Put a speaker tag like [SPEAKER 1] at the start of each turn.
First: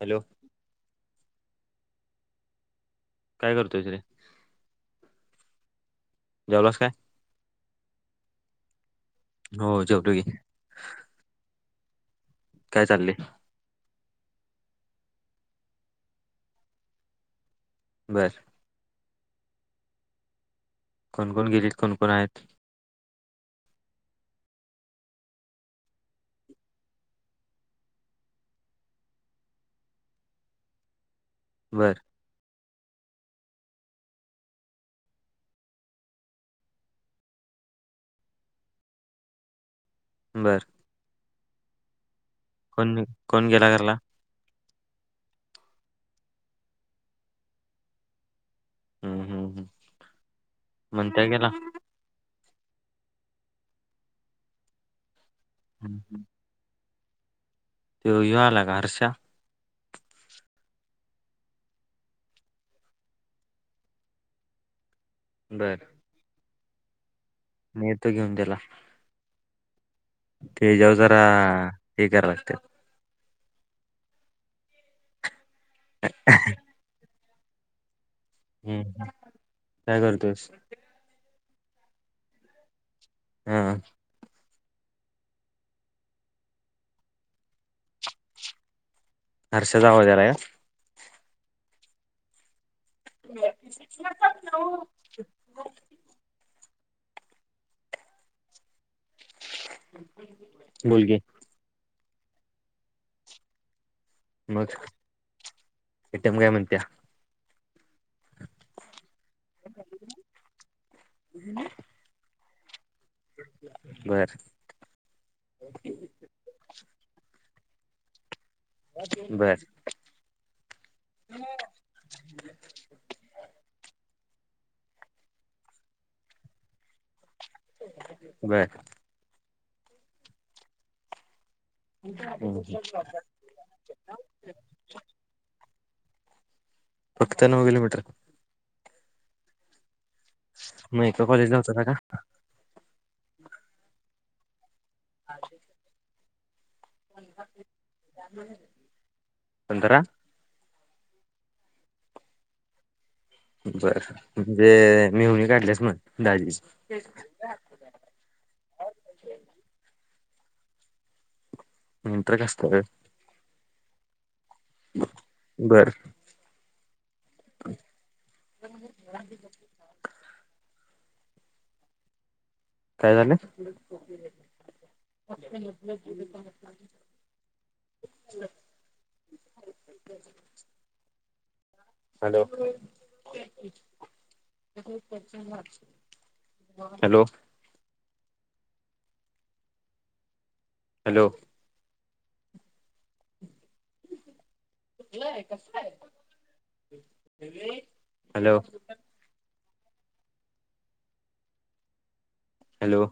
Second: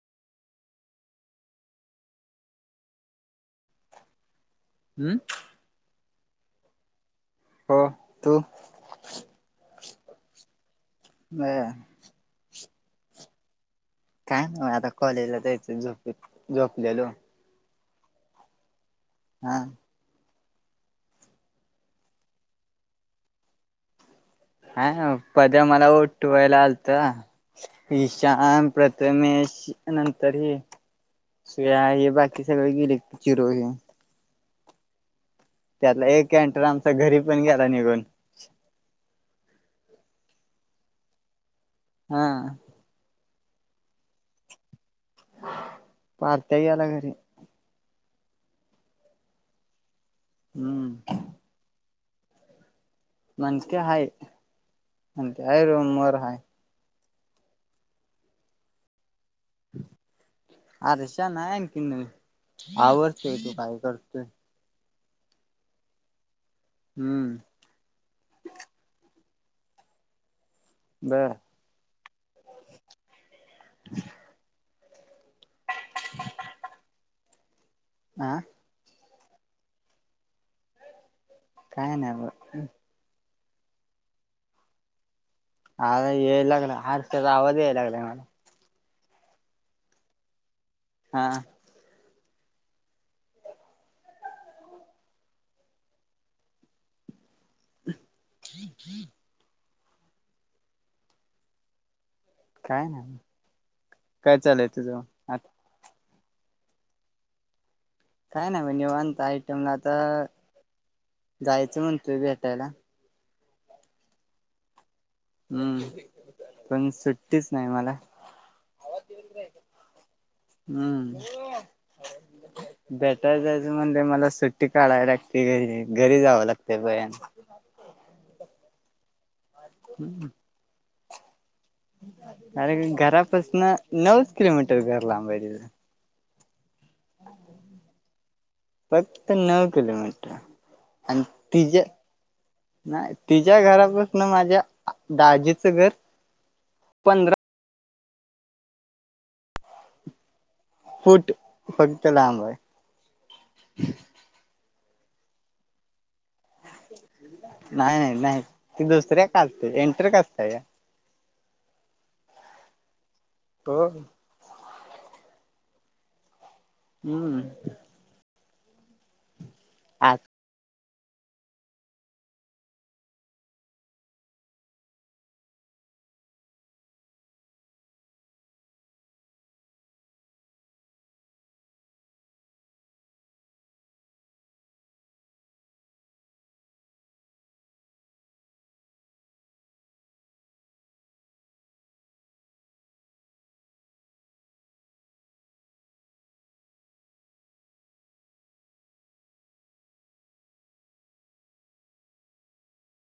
[SPEAKER 1] Hello काय करतोयस रे
[SPEAKER 2] हम्म
[SPEAKER 1] जेवलास काय
[SPEAKER 2] हो तू
[SPEAKER 1] हो जेवलो की
[SPEAKER 2] बर
[SPEAKER 1] काय चाललेय
[SPEAKER 2] काय ना आता कॉलेजला जायचं झोपेत झोपलेलो
[SPEAKER 1] बर
[SPEAKER 2] [unintelligible]
[SPEAKER 1] कोणकोण गिरीत कोणकोण आहेत
[SPEAKER 2] हाना पद्या मला ओठवायला आलता नीशान प्रथमेश नंतर ह... ह्या
[SPEAKER 1] बर
[SPEAKER 2] हे बाकी सगळे गेले चिरो हे त्यातला एक कंटर आमचा घरी पण गेला निघून
[SPEAKER 1] बरं
[SPEAKER 2] हा
[SPEAKER 1] कोण कोण गेला [unintelligible]
[SPEAKER 2] मारत्या गेला घरी
[SPEAKER 1] हम्म हम्म
[SPEAKER 2] हम्म
[SPEAKER 1] हम् [unintelligible] गेला
[SPEAKER 2] म्हणत्या हाय म्ह हाय रूम वर हाय
[SPEAKER 1] तो ह्यो आला का हर्षा
[SPEAKER 2] हर्षा नाय आहे की नाही आवरतोय तो काय करतोय
[SPEAKER 1] बरं
[SPEAKER 2] हम्म
[SPEAKER 1] तेजाव जरा
[SPEAKER 2] बर
[SPEAKER 1] हे करा लागत्यात. [unintelligible]
[SPEAKER 2] हा
[SPEAKER 1] हम्म, काय करतोस?
[SPEAKER 2] काय नाही ब. उं
[SPEAKER 1] हं
[SPEAKER 2] आर ये लागलं हार्स आवाज याय लागलाय मला.
[SPEAKER 1] हर्ष्या चा आवाज याला काय?
[SPEAKER 2] हां
[SPEAKER 1] [unintelligible]
[SPEAKER 2] [inaudible]
[SPEAKER 1] बोल के.
[SPEAKER 2] काय नाय. काय चालय तुझ? आत
[SPEAKER 1] एटम काय म्हणत्या?
[SPEAKER 2] काय ना ब निवांत आयटमला आता जायचं म्हणतो भेट त्याला
[SPEAKER 1] [unintelligible] बरं
[SPEAKER 2] हम्म, पण सुट्टीस् नाही मला.
[SPEAKER 1] बरं
[SPEAKER 2] हम्म, बेटर जायचं म्हणजे मला स् सुट्टी काढावी लागते घरी, घरी जावं लागते [unintelligible]
[SPEAKER 1] [unintelligible]
[SPEAKER 2] [unintelligible]
[SPEAKER 1] हम्म,
[SPEAKER 2] अरे
[SPEAKER 1] हम्म.
[SPEAKER 2] घरापासनं नऊच् किलोमीटर घर लांबाय तिथं.
[SPEAKER 1] फक्त नऊ किलोमीटर.
[SPEAKER 2] फक्त नऊ किलोमीट
[SPEAKER 1] मग
[SPEAKER 2] आन्
[SPEAKER 1] एका कॉलेजला
[SPEAKER 2] तिज्या
[SPEAKER 1] होतासा का
[SPEAKER 2] नाही तिज्या घरा प ना माझ्या दाजीचं घर पंधरा
[SPEAKER 1] [unintelligible] पंधरा
[SPEAKER 2] फूट फक्त लांब आय.
[SPEAKER 1] जर बे मेहुणी काडल्यास मन दाजी.
[SPEAKER 2] नाही नाही नाही ती दुसऱ्या कास्ट ची एंटर कास्ट या.
[SPEAKER 1] इंटर कास्ट वय.
[SPEAKER 2] हो
[SPEAKER 1] [unintelligible] बरं
[SPEAKER 2] हम्म
[SPEAKER 1] [unintelligible]
[SPEAKER 2] आठ
[SPEAKER 1] काय झालं? [unintelligible] Hello hello hello [inaudible] [unintelligible] hello hello